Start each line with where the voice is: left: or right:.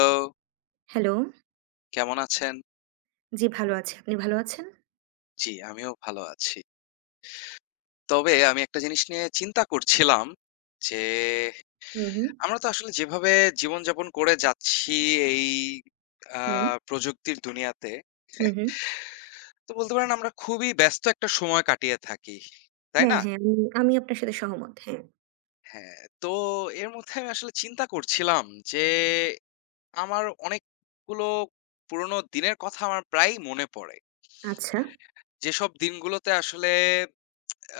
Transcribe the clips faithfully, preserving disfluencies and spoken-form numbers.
left: Hello,
right: hello.
left: কেমন আছেন?
right: জি, ভালো আছি। আপনি ভালো আছেন?
left: জি, আমিও ভালো আছি। তবে আমি একটা জিনিস নিয়ে চিন্তা করছিলাম যে,
right: হু, হু,
left: আমরা তো আসলে যেভাবে জীবনযাপন করে যাচ্ছি এই আ
right: হুম,
left: প্রযুক্তির দুনিয়াতে,
right: হু, হু।
left: তো বলতে পারেন আমরা খুবই ব্যস্ত একটা সময় কাটিয়ে থাকি। তাই
right: হ্যাঁ,
left: না?
right: হ্যাঁ, আমি আমি আপনার সাথে সহমত। হ্যাঁ।
left: হ্যাঁ, তো এর মধ্যে আমি আসলে চিন্তা করছিলাম যে, আমার অনেকগুলো পুরনো দিনের কথা আমার প্রায়ই মনে পড়ে।
right: আচ্ছা।
left: যেসব দিনগুলোতে আসলে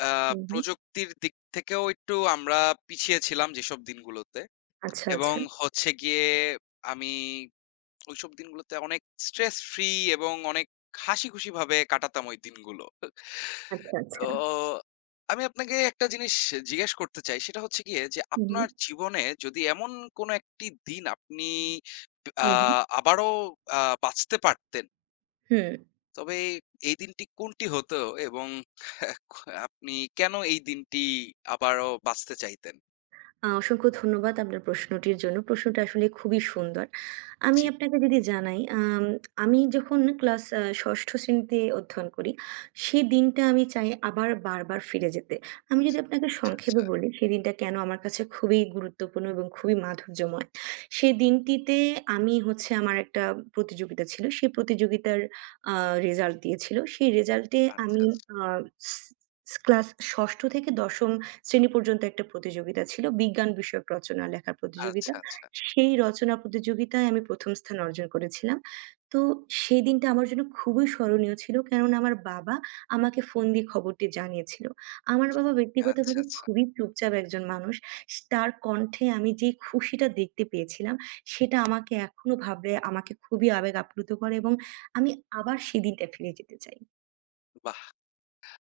left: আ
right: হু, হু।
left: প্রযুক্তির দিক থেকেও একটু আমরা পিছিয়ে ছিলাম, যেসব দিনগুলোতে
right: আচ্ছা,
left: এবং
right: আচ্ছা।
left: হচ্ছে গিয়ে আমি ওইসব দিনগুলোতে অনেক স্ট্রেস ফ্রি এবং অনেক হাসিখুশি ভাবে কাটাতাম ওই দিনগুলো।
right: আচ্ছা,
left: তো
right: আচ্ছা।
left: আমি আপনাকে একটা জিনিস জিজ্ঞেস করতে চাই। সেটা হচ্ছে গিয়ে যে,
right: হু, হু,
left: আপনার জীবনে যদি এমন কোনো একটি দিন আপনি আ
right: হু, হু।
left: আবারও আ বাঁচতে পারতেন,
right: হুম।
left: তবে এই দিনটি কোনটি হতো এবং আপনি কেন এই দিনটি আবারও বাঁচতে চাইতেন?
right: আ অসংখ্য ধন্যবাদ আপনার প্রশ্নটির জন্য। প্রশ্নটা আসলে খুবই সুন্দর। আমি
left: জি।
right: আপনাকে যদি জানাই, আম আমি যখন ক্লাস আ ষষ্ঠ শ্রেণীতে অধ্যয়ন করি, সেদিনটা আমি চাই আবার বারবার ফিরে যেতে। আমি যদি আপনাকে
left: আচ্ছা,
right: সংক্ষেপে
left: আচ্ছা।
right: বলি, সেদিনটা কেন আমার কাছে খুবই গুরুত্বপূর্ণ এবং খুবই মাধুর্যময়। সেই
left: হুম,
right: দিনটিতে আমি হচ্ছে আমার একটা প্রতিযোগিতা ছিল। সেই প্রতিযোগিতার আ রেজাল্ট দিয়েছিল। সেই রেজাল্টে
left: আচ্ছা,
right: আমি
left: আচ্ছা।
right: আ স ক্লাস ষষ্ঠ থেকে দশম শ্রেণী পর্যন্ত একটা প্রতিযোগিতা ছিল। বিজ্ঞান বিষয়ক রচনা লেখার প্রতিযোগিতা।
left: আচ্ছা, আচ্ছা।
right: সেই রচনা প্রতিযোগিতায় আমি প্রথম স্থান অর্জন করেছিলাম। তো সেই দিনটা আমার জন্য খুবই স্মরণীয় ছিল। কেননা আমার বাবা আমাকে ফোন দিয়ে খবরটি জানিয়েছিল। আমার বাবা
left: আচ্ছা,
right: ব্যক্তিগতভাবে
left: আচ্ছা।
right: খুবই চুপচাপ একজন মানুষ। স তার কণ্ঠে আমি যে খুশিটা দেখতে পেয়েছিলাম, সেটা আমাকে এখনো ভাবলে আমাকে খুবই আবেগ আপ্লুত করে এবং আমি আবার সেদিনটা ফিরে যেতে চাই।
left: বাহ!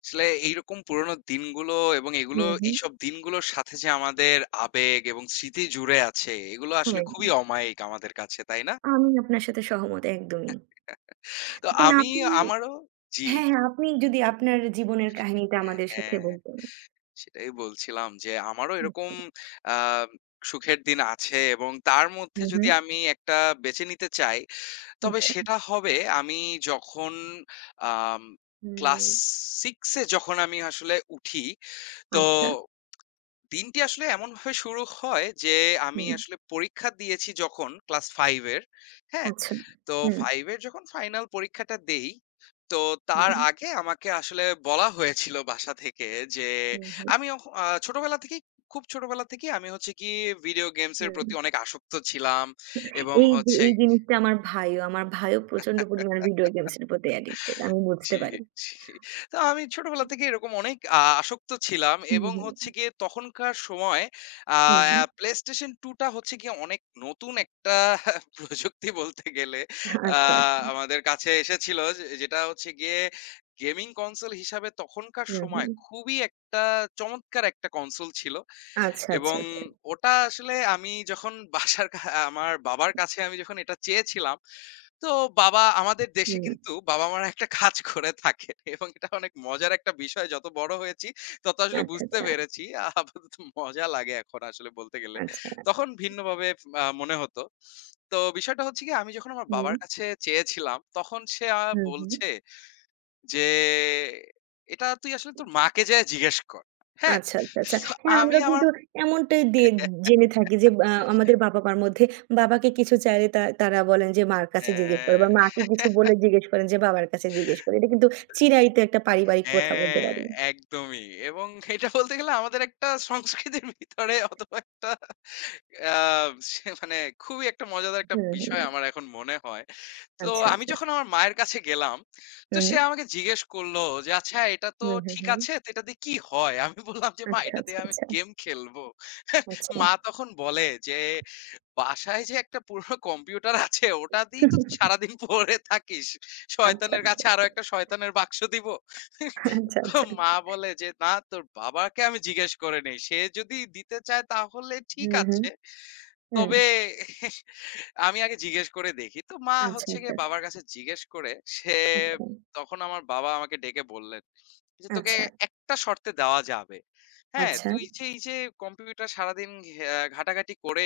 left: আসলে এইরকম পুরোনো দিনগুলো এবং এগুলো
right: হুম, হুম।
left: এইসব দিনগুলোর সাথে যে আমাদের আবেগ এবং স্মৃতি জুড়ে আছে, এগুলো আসলে
right: হ্যাঁ,
left: খুবই অমায়িক আমাদের কাছে, তাই না?
right: আমি আপনার সাথে সহমত একদমই।
left: তো
right: এখন
left: আমি
right: আপনি
left: আমারও, জি,
right: হ্যাঁ, হ্যাঁ, আপনি যদি আপনার জীবনের কাহিনীটা
left: হ্যাঁ,
right: আমাদের সাথে
left: হ্যাঁ।
right: বলতেন।
left: সেটাই বলছিলাম যে আমারও এরকম
right: আচ্ছা।
left: আ সুখের দিন আছে, এবং তার
right: হু,
left: মধ্যে
right: হু।
left: যদি আমি একটা বেছে নিতে চাই, তবে
right: আচ্ছা।
left: সেটা হবে আমি যখন আম
right: হুম,
left: ক্লাস ছয় এ যখন আমি আসলে উঠি, তো
right: আচ্ছা।
left: দিনটি আসলে এমনভাবে শুরু হয় যে, আমি
right: হুম,
left: আসলে পরীক্ষা দিয়েছি যখন ক্লাস পাঁচ এর, হ্যাঁ?
right: আচ্ছা।
left: তো
right: হুম,
left: পাঁচ এর যখন ফাইনাল পরীক্ষাটা দেই, তো তার
right: হুম,
left: আগে আমাকে আসলে বলা হয়েছিল বাসা থেকে যে,
right: হুম, হুম,
left: আমি অখ আ ছোটবেলা থেকেই, খুব ছোটবেলা থেকেই আমি হচ্ছে গিয়ে ভিডিও গেমস এর
right: হুম।
left: প্রতি অনেক আসক্ত ছিলাম, এবং
right: এই যে
left: হচ্ছে
right: এই জিনিসটা আমার ভাইও, আমার ভাইও প্রচন্ড পরিমাণে ভিডিও গেমস এর প্রতি অ্যাডিক্টেড। আমি
left: জি,
right: বুঝতে পারি।
left: জি। তো আমি ছোটবেলা থেকে এরকম অনেক আ আসক্ত ছিলাম,
right: হুম,
left: এবং হচ্ছে
right: হুম,
left: গিয়ে তখনকার সময় আ
right: হুম, হুম।
left: PlayStation টু টা হচ্ছে গিয়ে অনেক নতুন একটা প্রযুক্তি বলতে গেলে আ
right: আচ্ছা, আচ্ছা।
left: আমাদের কাছে এসেছিল। যে যেটা হচ্ছে গিয়ে গেমিং কনসোল হিসাবে তখনকার
right: হুম,
left: সময়
right: হুম।
left: খুবই একটা চমৎকার একটা কনসোল ছিল।
right: আচ্ছা, আচ্ছা,
left: এবং
right: আচ্ছা।
left: ওটা আসলে আমি যখন বাসার কা আমার বাবার কাছে আমি যখন এটা চেয়েছিলাম, তো বাবা আমাদের দেশে
right: হুম।
left: কিন্তু বাবা-মারা একটা কাজ করে থাকেন এবং এটা অনেক মজার একটা বিষয়। যত বড় হয়েছি তত আসলে
right: আচ্ছা,
left: বুঝতে
right: আচ্ছা,
left: পেরেছি। আহ, আপাতত মজা লাগে এখন আসলে বলতে গেলে।
right: আচ্ছা।
left: তখন ভিন্নভাবে আ মনে হতো। তো বিষয়টা হচ্ছে গিয়ে আমি যখন আমার
right: হুম,
left: বাবার কাছে চেয়েছিলাম, তখন সে আ
right: হুম, হুম।
left: বলছে যে, "এটা তুই আসলে তোর মাকে যেয়ে জিজ্ঞেস কর।" হ্যাঁ?
right: আচ্ছা, আচ্ছা, আচ্ছা।
left: তো
right: হ্যাঁ,
left: আমি
right: আমরা
left: আমার
right: কিন্তু এমনটাই দে
left: হ্যাঁ।
right: জেনে থাকি যে আ আমাদের বাবা-মার মধ্যে বাবাকে কিছু চাইলে তা তারা বলেন যে মার কাছে জিজ্ঞেস করে
left: হ্যাঁ,
right: বা মাকে কিছু
left: হ্যাঁ,
right: বলে জিজ্ঞেস করেন যে বাবার কাছে জিজ্ঞেস করে। এটা কিন্তু চিরায়ত একটা পারিবারিক প্রথা বলতে
left: হ্যাঁ,
right: পারেন।
left: একদমই। এবং এটা বলতে গেলে আমাদের একটা সংস্কৃতির ভিতরে, অথবা একটা আ সে মানে খুবই একটা মজাদার একটা
right: হুম,
left: বিষয়
right: হুম।
left: আমার এখন মনে হয়। তো
right: আচ্ছা,
left: আমি
right: আচ্ছা।
left: যখন আমার মায়ের কাছে গেলাম, তো
right: হুম,
left: সে আমাকে জিজ্ঞেস করল যে, "আচ্ছা, এটা তো
right: হুম, হুম,
left: ঠিক
right: হুম।
left: আছে, তো এটা দিয়ে কি হয়?" আমি বললাম যে, "মা,
right: আচ্ছা,
left: এটা
right: আচ্ছা,
left: দিয়ে আমি
right: আচ্ছা,
left: গেম খেলবো।"
right: আচ্ছা।
left: মা তখন বলে যে, "বাসায় যে একটা পুরনো কম্পিউটার আছে ওটা দিয়েই তো তুই সারাদিন পড়ে থাকিস।
right: আচ্ছা,
left: শয়তানের
right: আচ্ছা,
left: কাছে আরো
right: আচ্ছা,
left: একটা শয়তানের বাক্স দিব?"
right: আচ্ছা,
left: তো
right: আচ্ছা,
left: মা
right: আচ্ছা।
left: বলে যে, "না, তোর বাবাকে আমি জিজ্ঞেস করে নেই। সে যদি দিতে চায় তাহলে ঠিক
right: হুম, হুম,
left: আছে।
right: হুম।
left: তবে আমি আগে জিজ্ঞেস করে দেখি।" তো মা
right: আচ্ছা,
left: হচ্ছে
right: আচ্ছা,
left: গিয়ে
right: আচ্ছা,
left: বাবার কাছে জিজ্ঞেস করে, সে
right: আচ্ছা,
left: তখন আমার বাবা আমাকে ডেকে বললেন যে, "তোকে
right: আচ্ছা,
left: একটা শর্তে দেওয়া যাবে। হ্যাঁ,
right: আচ্ছা।
left: তুই যে এই যে কম্পিউটার সারাদিন ঘে ঘাটাঘাটি করে,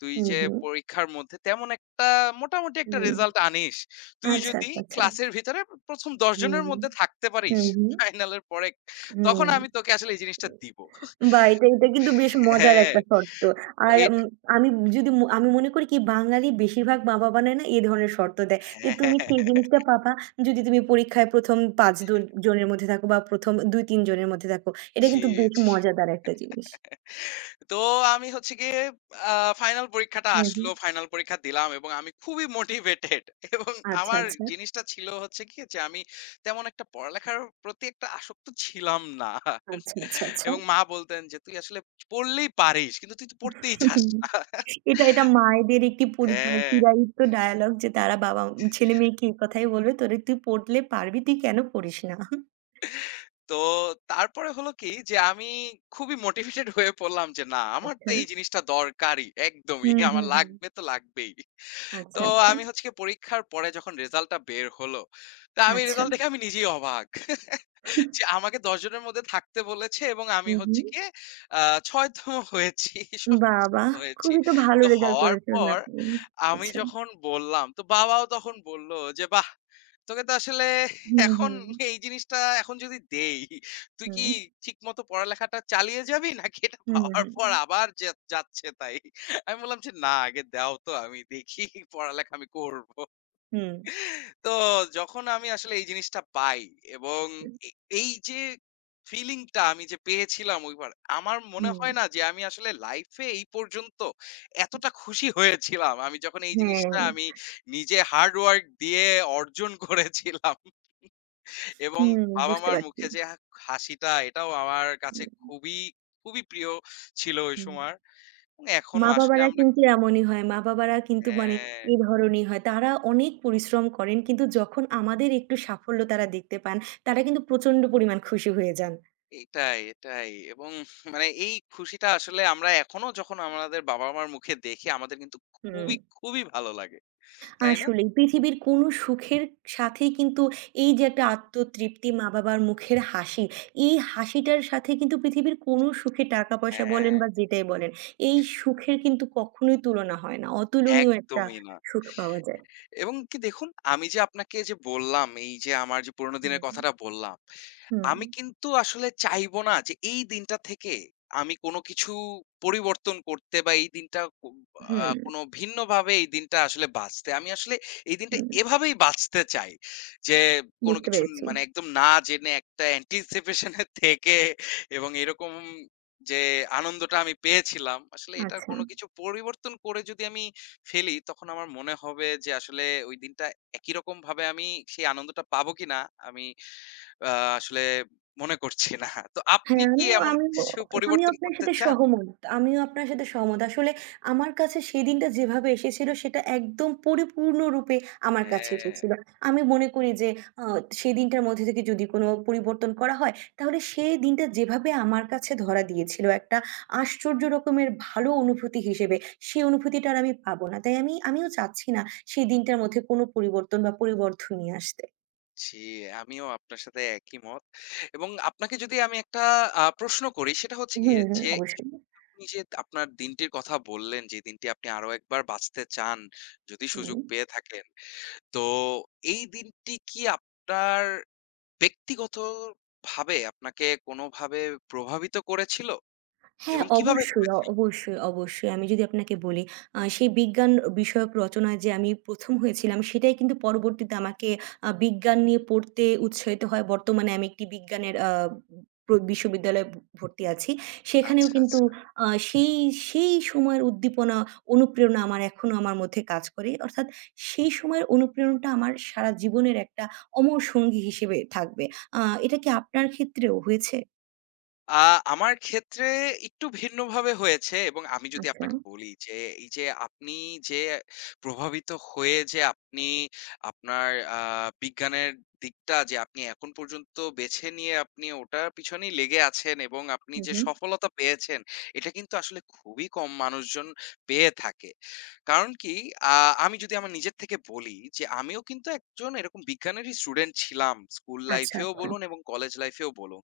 left: তুই
right: হুম,
left: যে
right: হুম,
left: পরীক্ষার মধ্যে তেমন একটা, মোটামুটি একটা
right: হুম।
left: রেজাল্ট আনিস। তুই
right: আচ্ছা,
left: যদি
right: আচ্ছা, আচ্ছা।
left: ক্লাসের ভিতরে প্রথম দশ জনের
right: হুম,
left: মধ্যে থাকতে পারিস
right: হুম, হুম।
left: ফাইনালের পরে,
right: হুম।
left: তখন আমি তোকে আসলে এই জিনিসটা দিব।"
right: বাহ! এটা এটা কিন্তু বেশ মজার
left: হ্যাঁ,
right: একটা শর্ত।
left: তো
right: আর
left: এটা
right: উম আমি যদি ম আমি মনে করি কি বাঙালি বেশিরভাগ মা-বাবা না, না, এ ধরনের শর্ত দেয়। যে
left: হ্যাঁ, হ্যাঁ,
right: তুমি
left: হ্যাঁ,
right: সেই
left: হ্যাঁ।
right: জিনিসটা পাবা যদি তুমি পরীক্ষায় ১ম পাঁচ জন জনের মধ্যে থাকো বা প্রথম দুই তিন জনের মধ্যে থাকো। এটা
left: জি,
right: কিন্তু বেশ
left: জি।
right: মজাদার একটা জিনিস।
left: তো আমি হচ্ছে গিয়ে আ ফাইনাল পরীক্ষাটা
right: হুম,
left: আসলো।
right: হুম।
left: ফাইনাল পরীক্ষা দিলাম, এবং আমি খুবই মোটিভেটেড এবং
right: আচ্ছা,
left: আমার
right: আচ্ছা।
left: জিনিসটা ছিল হচ্ছে কি, যে আমি তেমন একটা পড়ালেখার প্রতি একটা আসক্ত ছিলাম না।
right: আচ্ছা, আচ্ছা, আচ্ছা।
left: এবং মা বলতেন যে, "তুই আসলে পড়লেই পারিস। কিন্তু তুই তো পড়তেই চাস
right: হুম।
left: না।"
right: এটা এটা মায়েদের একটি পরি মানে
left: হ্যাঁ,
right: চিরায়ত ডায়ালগ যে তারা বাবা ছেলে-মেয়েকে এই কথাই বলবে, "তোরে তুই পড়লে পারবি, তুই কেন পড়িস না?"
left: তো তারপরে হলো কি, যে আমি খুবই মোটিভেটেড হয়ে পড়লাম যে, "না, আমার তো
right: আচ্ছা।
left: এই জিনিসটা দরকারই, একদমই।
right: হুম,
left: আমার
right: হুম, হুম।
left: লাগবে তো লাগবেই।" তো
right: আচ্ছা, আচ্ছা,
left: আমি হচ্ছে গিয়ে পরীক্ষার পরে যখন রেজাল্টটা বের হলো, তো আমি
right: আচ্ছা।
left: রেজাল্ট দেখে আমি নিজেই অবাক। যে আমাকে দশ জনের মধ্যে থাকতে বলেছে, এবং আমি
right: হুম, হুম।
left: হচ্ছে গিয়ে আ ষষ্ঠ তম হয়েছি,
right: বাহ!
left: সপ্তম
right: বাহ!
left: হয়েছি।
right: খুবই তো ভালো
left: তো
right: রেজাল্ট
left: হওয়ার
right: করেছিলেন
left: পর
right: আপনি।
left: আমি
right: আচ্ছা।
left: যখন বললাম, তো বাবাও তখন বলল যে, "বাহ! তোকে তো আসলে
right: হুম,
left: এখন
right: হুম।
left: এই জিনিসটা এখন যদি দেই, তুই কি
right: হুম,
left: ঠিকমতো পড়ালেখাটা চালিয়ে যাবি নাকি এটা
right: হুম,
left: পাওয়ার
right: হুম,
left: পর
right: হুম,
left: আবার যা যাচ্ছে তাই?" আমি বললাম যে, "না, আগে দাও, তো আমি দেখি, পড়ালেখা আমি করব।"
right: হুম,
left: তো যখন আমি আসলে এই জিনিসটা পাই, এবং এ এই যে ফিলিংটা আমি যে পেয়েছিলাম ওইবার, আমার মনে
right: হুম,
left: হয় না যে আমি আসলে লাইফে এই পর্যন্ত এতটা খুশি হয়েছিলাম। আমি যখন এই
right: হ্যাঁ,
left: জিনিসটা আমি নিজে হার্ড ওয়ার্ক দিয়ে অর্জন করেছিলাম। এবং
right: হুম, বুঝতে
left: বাবা-মার
right: পারছি।
left: মুখে যে হা হাসিটা, এটাও আমার কাছে
right: হুম,
left: খুবই, খুবই প্রিয় ছিল ওই
right: হুম।
left: সময়। এবং এখনো আসলে
right: মা-বাবারা
left: আমরা,
right: কিন্তু এমনই হয়। মা-বাবারা কিন্তু মানে
left: হ্যাঁ।
right: এ ধরনই হয়। তারা অনেক পরিশ্রম করেন, কিন্তু যখন আমাদের একটু সাফল্য তারা দেখতে পান, তারা কিন্তু প্রচন্ড পরিমাণ খুশি হয়ে যান।
left: এটাই, এটাই, এবং মানে এই খুশিটা আসলে আমরা এখনো যখন আমাদের বাবা-মার মুখে দেখি, আমাদের কিন্তু
right: হুম।
left: খুবই, খুবই ভালো লাগে। তাই না?
right: আসলেই পৃথিবীর কোনো সুখের সাথেই কিন্তু এই যে একটা আত্মতৃপ্তি মা-বাবার মুখের হাসি, এই হাসিটার সাথে কিন্তু পৃথিবীর কোনো সুখে টাকা-পয়সা বলেন
left: হ্যাঁ,
right: বা যেটাই বলেন, এই সুখের কিন্তু কখনোই তুলনা হয় না। অতুলনীয় একটা
left: একদমই না।
right: সুখ পাওয়া যায়।
left: এবং কি দেখুন, আমি যে আপনাকে যে বললাম, এই যে আমার যে পুরোনো দিনের
right: হুম,
left: কথাটা বললাম,
right: হুম,
left: আমি কিন্তু আসলে চাইবো না যে এই দিনটা থেকে আমি কোনো কিছু পরিবর্তন করতে, বা এই দিনটা কো আ
right: হুম,
left: কোনো ভিন্নভাবে এই দিনটা আসলে বাঁচতে। আমি আসলে এই দিনটা
right: হুম।
left: এভাবেই বাঁচতে চাই। যে কোনো
right: বুঝতে
left: কিছু ন-
right: পেরেছি।
left: মানে একদম না জেনে একটা anticipation এ থেকে, এবং এরকম যে আনন্দটা আমি পেয়েছিলাম, আসলে এটার
right: আচ্ছা।
left: কোনো কিছু পরিবর্তন করে যদি আমি ফেলি, তখন আমার মনে হবে যে আসলে ওই দিনটা একই রকম ভাবে আমি সেই আনন্দটা পাবো কিনা, আমি আহ, আসলে মনে করছি না। তো আপনি
right: হ্যাঁ,
left: কি
right: আমিও
left: এমন
right: আমিও
left: কিছু
right: আমিও
left: পরিবর্তন
right: আপনার
left: করতে
right: সাথে
left: চান?
right: সহমত। আমিও আপনার সাথে সহমত। আসলে আমার কাছে সেদিনটা যেভাবে এসেছিল সেটা একদম পরিপূর্ণরূপে আমার কাছে
left: হ্যাঁ।
right: এসেছিল। আমি মনে করি যে আ সেদিনটার মধ্যে থেকে যদি কোনো পরিবর্তন করা হয় তাহলে সেই দিনটা যেভাবে আমার কাছে ধরা দিয়েছিল একটা আশ্চর্য রকমের ভালো অনুভূতি হিসেবে, সেই অনুভূতিটা আর আমি পাবো না। তাই আমি আমিও চাচ্ছি না সেই দিনটার মধ্যে কোনো পরিবর্তন বা পরিবর্ধন নিয়ে আসতে।
left: জি, আমিও আপনার সাথে একই মত, এবং আপনাকে যদি আমি একটা আহ, প্রশ্ন করি, সেটা হচ্ছে
right: হুম,
left: গিয়ে
right: হুম,
left: যে, এই
right: অবশ্যই।
left: আপনি যে আপনার দিনটির কথা বললেন, যে দিনটি আপনি আরো একবার বাঁচতে চান যদি
right: হুম।
left: সুযোগ পেয়ে থাকেন, তো এই দিনটি কি আপনার ব্যক্তিগতভাবে আপনাকে কোনোভাবে প্রভাবিত করেছিল,
right: হ্যাঁ,
left: এবং কিভাবে
right: অবশ্যই, অ
left: করেছিল?
right: অবশ্যই, অবশ্যই। আমি যদি আপনাকে বলি, আ সেই বিজ্ঞান বিষয়ক রচনায় যে আমি প্রথম হয়েছিলাম, সেটাই কিন্তু পরবর্তীতে আমাকে আ বিজ্ঞান নিয়ে পড়তে উৎসাহিত হয়। বর্তমানে আমি একটি বিজ্ঞানের আ প্র বিশ্ববিদ্যালয়ে ভ ভর্তি আছি। সেখানেও
left: আচ্ছা,
right: কিন্তু
left: আচ্ছা।
right: আ সেই, সেই সময়ের উদ্দীপনা, অনুপ্রেরণা আমার এখনো আমার মধ্যে কাজ করে। অর্থাৎ সেই সময়ের অনুপ্রেরণাটা আমার সারা জীবনের একটা অমর সঙ্গী হিসেবে থাকবে। আ এটা কি আপনার ক্ষেত্রেও হয়েছে?
left: আ আমার ক্ষেত্রে একটু ভিন্নভাবে হয়েছে, এবং আমি যদি
right: আচ্ছা।
left: আপনাকে বলি যে, এই যে আপনি যে প্রভাবিত হয়ে যে আপনি আপনার আ বিজ্ঞানের দিকটা যে আপনি এখন পর্যন্ত বেছে নিয়ে আপনি ওটার পিছনেই লেগে আছেন, এবং আপনি
right: হু,
left: যে
right: হু।
left: সফলতা পেয়েছেন, এটা কিন্তু আসলে খুবই কম মানুষজন পেয়ে থাকে। কারণ কি, আ আমি যদি আমার নিজের থেকে বলি যে, আমিও কিন্তু একজন এরকম বিজ্ঞানেরই স্টুডেন্ট ছিলাম। স্কুল
right: আচ্ছা,
left: লাইফেও
right: আচ্ছা।
left: বলুন, এবং কলেজ লাইফেও বলুন।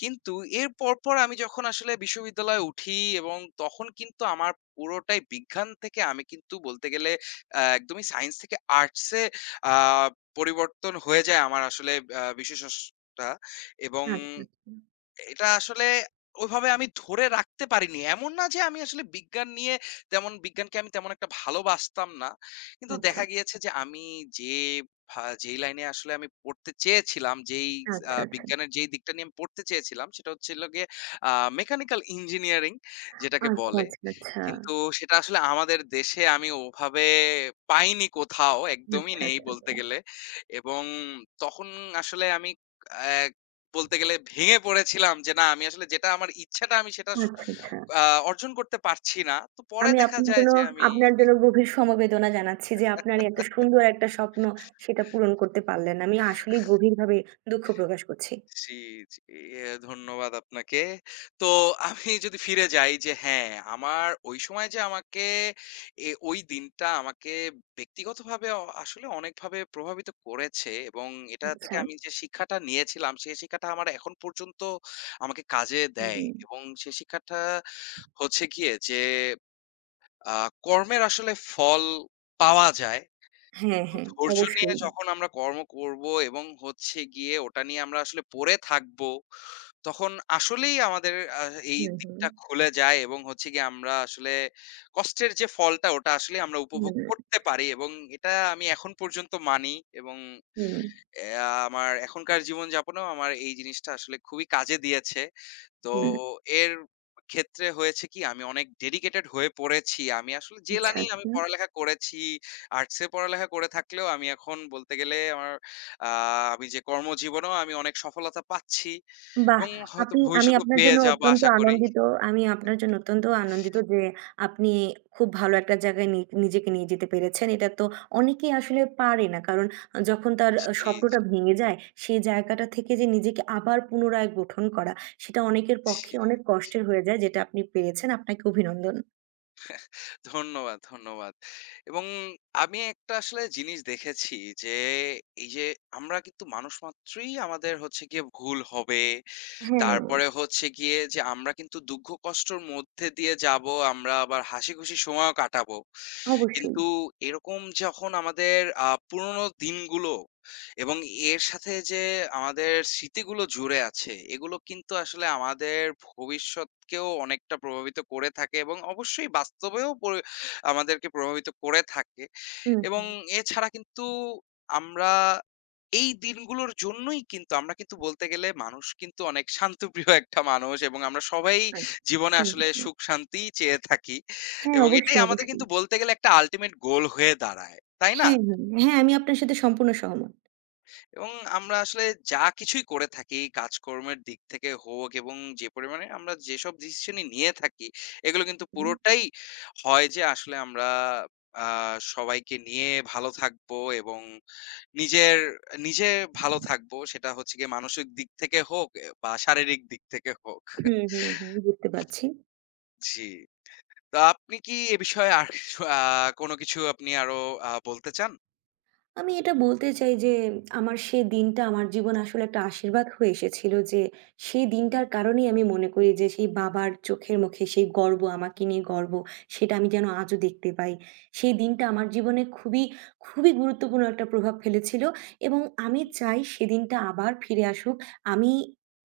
left: কিন্তু এর পরপর আমি যখন আসলে বিশ্ববিদ্যালয়ে উঠি, এবং তখন কিন্তু আমার পুরোটাই বিজ্ঞান থেকে আমি কিন্তু বলতে গেলে, আহ, একদমই সায়েন্স থেকে আর্টসে পরিবর্তন হয়ে যায় আমার আসলে আহ, বিশেষটা। এবং
right: আচ্ছা,
left: এটা আসলে ওইভাবে আমি ধরে রাখতে পারিনি। এমন না যে আমি আসলে বিজ্ঞান নিয়ে, তেমন বিজ্ঞানকে আমি তেমন একটা ভালোবাসতাম না। কিন্তু
right: আচ্ছা,
left: দেখা গিয়েছে যে, আমি যে ভা যেই লাইনে আসলে আমি পড়তে চেয়েছিলাম, যেই আ
right: আচ্ছা, আচ্ছা, আচ্ছা,
left: বিজ্ঞানের যেই দিকটা নিয়ে আমি পড়তে চেয়েছিলাম, সেটা হচ্ছে হলো গিয়ে আ মেকানিক্যাল ইঞ্জিনিয়ারিং যেটাকে
right: আচ্ছা,
left: বলে।
right: আচ্ছা,
left: কিন্তু সেটা আসলে আমাদের দেশে আমি ওভাবে পাইনি কোথাও, একদমই
right: আচ্ছা,
left: নেই
right: আচ্ছা,
left: বলতে
right: আচ্ছা,
left: গেলে। এবং তখন আসলে আমি অ্যা বলতে গেলে ভেঙে পড়েছিলাম, যে না, আমি আসলে যেটা আমার ইচ্ছাটা আমি সেটা স
right: আচ্ছা, আচ্ছা।
left: আ অর্জন করতে পারছি না। তো পরে
right: আমি
left: দেখা
right: আপনার
left: যায়
right: জন্য
left: যে আমি
right: আপনার জন্য গভীর সমবেদনা জানাচ্ছি যে আপনার এত সুন্দর একটা স্বপ্ন সেটা পূরণ করতে পারলেন না। আমি আসলেই গভীরভাবে দুঃখ প্রকাশ করছি।
left: জি, জি, এ, ধন্যবাদ আপনাকে। তো আমি যদি ফিরে যাই যে, হ্যাঁ, আমার ওই সময় যে আমাকে, এ ওই দিনটা আমাকে ব্যক্তিগতভাবে অ আসলে অনেকভাবে প্রভাবিত করেছে, এবং এটা থেকে
right: আচ্ছা,
left: আমি যে শিক্ষাটা নিয়েছিলাম, সেই শিক্ষাটা আমার এখন পর্যন্ত আমাকে কাজে দেয়,
right: হুম,
left: এবং সেই শিক্ষাটা হচ্ছে গিয়ে যে, আ কর্মের আসলে ফল পাওয়া যায়।
right: হ্যাঁ,
left: কিন্তু
right: হ্যাঁ,
left: ধৈর্য নিয়ে
right: অবশ্যই।
left: যখন আমরা কর্ম করব এবং হচ্ছে গিয়ে ওটা নিয়ে আমরা আসলে পড়ে থাকবো, তখন আসলেই আমাদের আ এই
right: হুম, হুম,
left: দিকটা খুলে যায়, এবং হচ্ছে গিয়ে আমরা আসলে কষ্টের যে ফলটা ওটা আসলে আমরা
right: হুম,
left: উপভোগ করতে পারি, এবং এটা আমি এখন পর্যন্ত মানি, এবং
right: হুম,
left: অ্যা আমার এখনকার জীবনযাপনেও আমার এই জিনিসটা আসলে খুবই কাজে দিয়েছে। তো
right: হুম,
left: এর ক্ষেত্রে হয়েছে কি, আমি অনেক ডেডিকেটেড হয়ে পড়েছি। আমি আসলে জেলা
right: আচ্ছা,
left: নিয়ে আমি
right: আচ্ছা।
left: পড়ালেখা করেছি। আর্টসে পড়ালেখা করে থাকলেও আমি এখন বলতে গেলে আমার আ আমি যে কর্মজীবনেও আমি অনেক সফলতা পাচ্ছি,
right: বাহ!
left: এবং হয়তো
right: আপনি আমি
left: ভবিষ্যতেও
right: আপনার
left: পেয়ে
right: জন্য
left: যাবো
right: অত্যন্ত
left: আশা করি।
right: আনন্দিত। আমি আপনার জন্য অত্যন্ত আনন্দিত যে আপনি খুব ভালো একটা জায়গায় নি নিজেকে নিয়ে যেতে পেরেছেন। এটা তো অনেকেই আসলে পারে না। কারণ যখন তার আ
left: জি,
right: স্বপ্নটা ভেঙে যায়, সেই জায়গাটা থেকে যে নিজেকে আবার পুনরায় গঠন করা, সেটা অনেকের পক্ষে
left: জি,
right: অনেক
left: জি।
right: কষ্টের হয়ে যায় যেটা আপনি পেরেছেন। আপনাকে অভিনন্দন।
left: ধন্যবাদ, ধন্যবাদ। এবং আমি একটা আসলে জিনিস দেখেছি যে, এই যে আমরা কিন্তু মানুষ মাত্রই আমাদের হচ্ছে গিয়ে ভুল হবে।
right: হ্যাঁ,
left: তারপরে হচ্ছে গিয়ে যে আমরা কিন্তু দুঃখ কষ্টর মধ্যে দিয়ে যাবো, আমরা আবার হাসি খুশি সময়ও কাটাবো।
right: অবশ্যই।
left: কিন্তু এরকম যখন আমাদের আ পুরনো দিনগুলো, এবং এর সাথে যে আমাদের স্মৃতিগুলো জুড়ে আছে, এগুলো কিন্তু আসলে আমাদের ভবিষ্যৎকেও অনেকটা প্রভাবিত করে থাকে, এবং অবশ্যই বাস্তবেও পরি আমাদেরকে প্রভাবিত করে থাকে।
right: হুম,
left: এবং
right: হুম।
left: এছাড়া কিন্তু আমরা এই দিনগুলোর জন্যই, কিন্তু আমরা কিন্তু বলতে গেলে মানুষ কিন্তু অনেক শান্তপ্রিয় একটা মানুষ, এবং আমরা সবাই
right: আচ্ছা।
left: জীবনে
right: হ্যাঁ,
left: আসলে
right: হ্যাঁ।
left: সুখ শান্তিই চেয়ে থাকি।
right: হ্যাঁ,
left: এবং এটাই
right: অবশ্যই,
left: আমাদের
right: অবশ্যই।
left: কিন্তু বলতে গেলে একটা আল্টিমেট গোল হয়ে দাঁড়ায়। তাই না?
right: হ্যাঁ, হ্যাঁ। হ্যাঁ, আমি আপনার সাথে সম্পূর্ণ সহমত।
left: এবং আমরা আসলে যা কিছুই করে থাকি কাজকর্মের দিক থেকে হোক, এবং যে পরিমাণে আমরা যেসব ডিসিশনই নিয়ে থাকি, এগুলো কিন্তু
right: হুম।
left: পুরোটাই হয় যে, আসলে আমরা আ সবাইকে নিয়ে ভালো থাকবো, এবং নিজের নিজে ভালো থাকবো। সেটা হচ্ছে গিয়ে মানসিক দিক থেকে হোক এ বা শারীরিক দিক থেকে হোক।
right: হুম, হুম, হুম। বুঝতে পারছি।
left: জি। তো আপনি কি এ বিষয়ে আর আ কোনো কিছু আপনি আরো আ বলতে
right: আমি এটা বলতে চাই যে আমার সেই দিনটা আমার জীবনে আসলে একটা আশীর্বাদ হয়ে এসেছিল যে সেই দিনটার কারণেই আমি মনে করি যে সেই বাবার চোখের মুখে সেই গর্ব আমাকে নিয়ে গর্ব সেটা আমি যেন আজও দেখতে পাই। সেই দিনটা আমার জীবনে খুবই, খুবই গুরুত্বপূর্ণ একটা প্রভাব ফেলেছিল এবং আমি
left: চান?
right: চাই সেদিনটা আবার ফিরে আসুক। আমি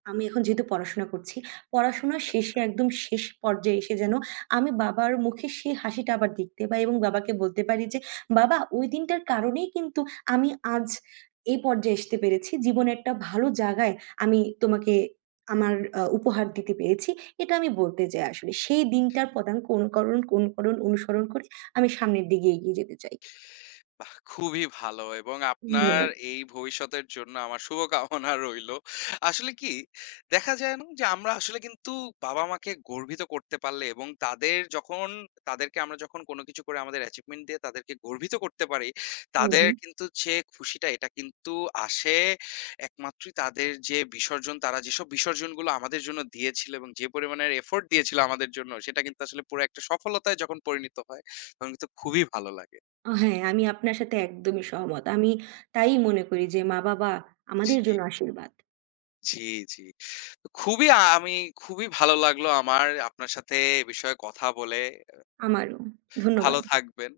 right: আমি এখন যেহেতু পড়াশোনা করছি, পড়াশোনার শেষে একদম শেষ পর্যায়ে এসে যেন আমি বাবার মুখে সেই হাসিটা আবার দেখতে পাই এবং বাবাকে বলতে পারি যে বাবা, ওই দিনটার কারণেই কিন্তু আমি আজ এই পর্যায়ে আসতে পেরেছি। জীবনে একটা ভালো জায়গায় আমি তোমাকে আমার আ উপহার দিতে পেরেছি। এটা আমি বলতে চাই আসলে। সেই দিনটার পদাঙ্ক অনুকরণ অনুকরণ অনুসরণ করে আমি সামনের দিকে এগিয়ে যেতে চাই।
left: বাহ! খুবই ভালো, এবং আপনার
right: ধন্যবাদ।
left: এই ভবিষ্যতের জন্য আমার শুভকামনা রইলো। আসলে কি দেখা যায় না যে আমরা আসলে কিন্তু বাবা-মাকে গর্বিত করতে পারলে, এবং তাদের যখন তাদেরকে আমরা যখন কোনো কিছু করে আমাদের অ্যাচিভমেন্ট দিয়ে তাদেরকে গর্বিত করতে পারি,
right: হুম,
left: তাদের
right: হুম।
left: কিন্তু যে খুশিটা, এটা কিন্তু আসে একমাত্রই তাদের যে বিসর্জন, তারা যেসব বিসর্জনগুলো আমাদের জন্য দিয়েছিল, এবং যে পরিমাণের এফোর্ট দিয়েছিল আমাদের জন্য, সেটা কিন্তু আসলে পুরো একটা সফলতায় যখন পরিণত হয়, তখন কিন্তু খুবই ভালো লাগে।
right: আ হ্যাঁ, আমি আপনার সাথে একদমই সহমত। আমি তাই মনে করি যে মা-বাবা আমাদের
left: জি।
right: জন্য আশীর্বাদ।
left: জি, জি। খুবই আ আমি খুবই ভালো লাগলো আমার আপনার সাথে এ বিষয়ে কথা বলে।
right: আমারও।
left: ভালো
right: ধন্যবাদ।
left: থাকবেন।